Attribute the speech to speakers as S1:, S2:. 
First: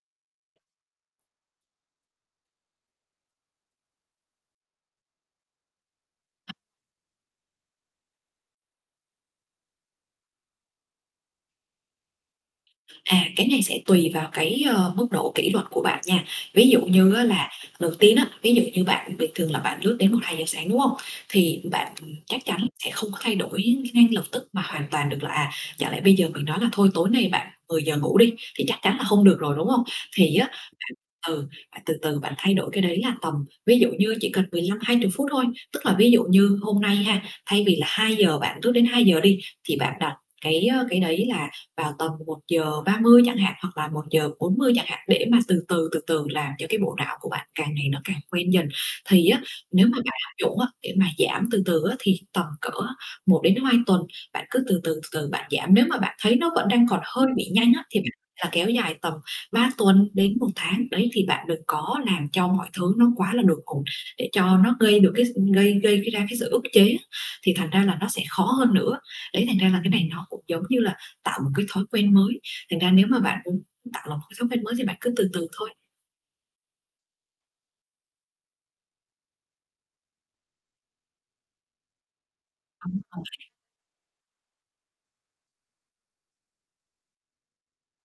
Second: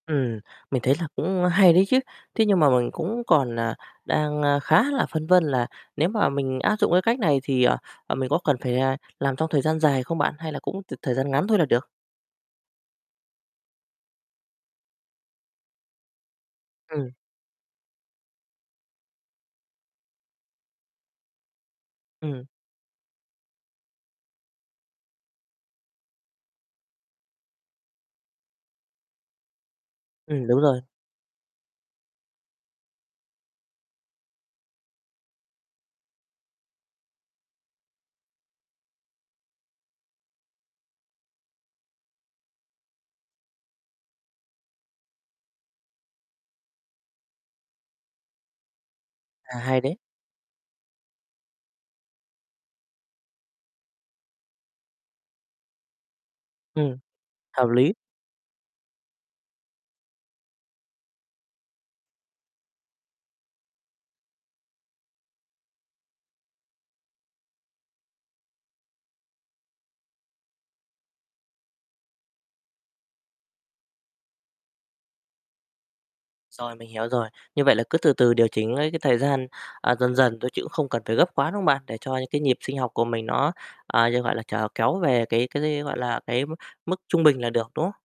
S1: Ừm. Mình thấy là cũng hay đấy chứ, thế nhưng mà mình cũng còn, à, đang, a, khá là phân vân là nếu mà mình áp dụng cái cách này thì, à, à, mình có cần phải, à, làm trong thời gian dài không bạn, hay là cũng t thời gian ngắn thôi là được?
S2: À, cái này sẽ tùy vào cái, ơ, mức độ kỷ luật của bạn nha. Ví dụ
S1: Ừm.
S2: như á là đầu tiên á, ví dụ như bạn bình thường là bạn lướt đến 1:00-2:00 sáng, đúng hông? Thì bạn, ừm,
S1: Ừm.
S2: chắc chắn sẽ không có thay đổi ngay lập tức mà hoàn toàn được là, à, chẳng lẽ bây giờ mình nói là thôi tối nay bạn 10:00 ngủ đi, thì chắc chắn là không được rồi, đúng hông? Thì
S1: Ừm,
S2: á
S1: đúng rồi.
S2: [unintelligible] ừ, bạn từ từ bạn thay đổi cái đấy là tầm ví dụ như chỉ cần 15-20 phút thôi, tức là ví dụ như hôm nay ha, thay vì là 2:00 bạn thức đến 2:00 đi thì bạn đặt cái, ơ, cái đấy là vào tầm 1:30 chẳng hạn, hoặc là 1:40 chẳng hạn để mà từ từ, từ từ làm cho cái bộ não của bạn càng ngày nó càng quen dần. Thì á
S1: À, hay
S2: nếu
S1: đấy.
S2: mà bạn áp dụng á để mà giảm từ từ á thì tầm cỡ một đến hai tuần bạn cứ từ từ, từ từ bạn giảm, nếu mà bạn thấy nó vẫn đang
S1: Ừm.
S2: còn hơi bị
S1: Hợp
S2: nhanh á
S1: lý.
S2: thì bạn là kéo dài tầm 3 tuần đến 1 tháng. Đấy, thì bạn đừng có làm cho mọi thứ nó quá là đột ngột để cho nó gây được cái s gây gây, cái, ra cái sự ức chế á thì thành ra là nó sẽ khó hơn nữa. Đấy, thành ra là cái này nó cũng giống như là tạo một cái thói quen mới, thành ra nếu mà bạn muốn tạo lập một cái thói quen mới thì bạn cứ từ từ thôi.
S1: Rồi, mình hiểu rồi, như vậy là cứ từ từ điều chỉnh ấy cái thời gian, à, dần dần thôi chứ cũng không cần phải gấp quá, đúng không bạn? Để cho những cái nhịp sinh học của mình nó,
S2: [unintelligible]
S1: à, d gọi là, trở kéo về cái cái, gọi là, cái m mức trung bình là được, đúng không?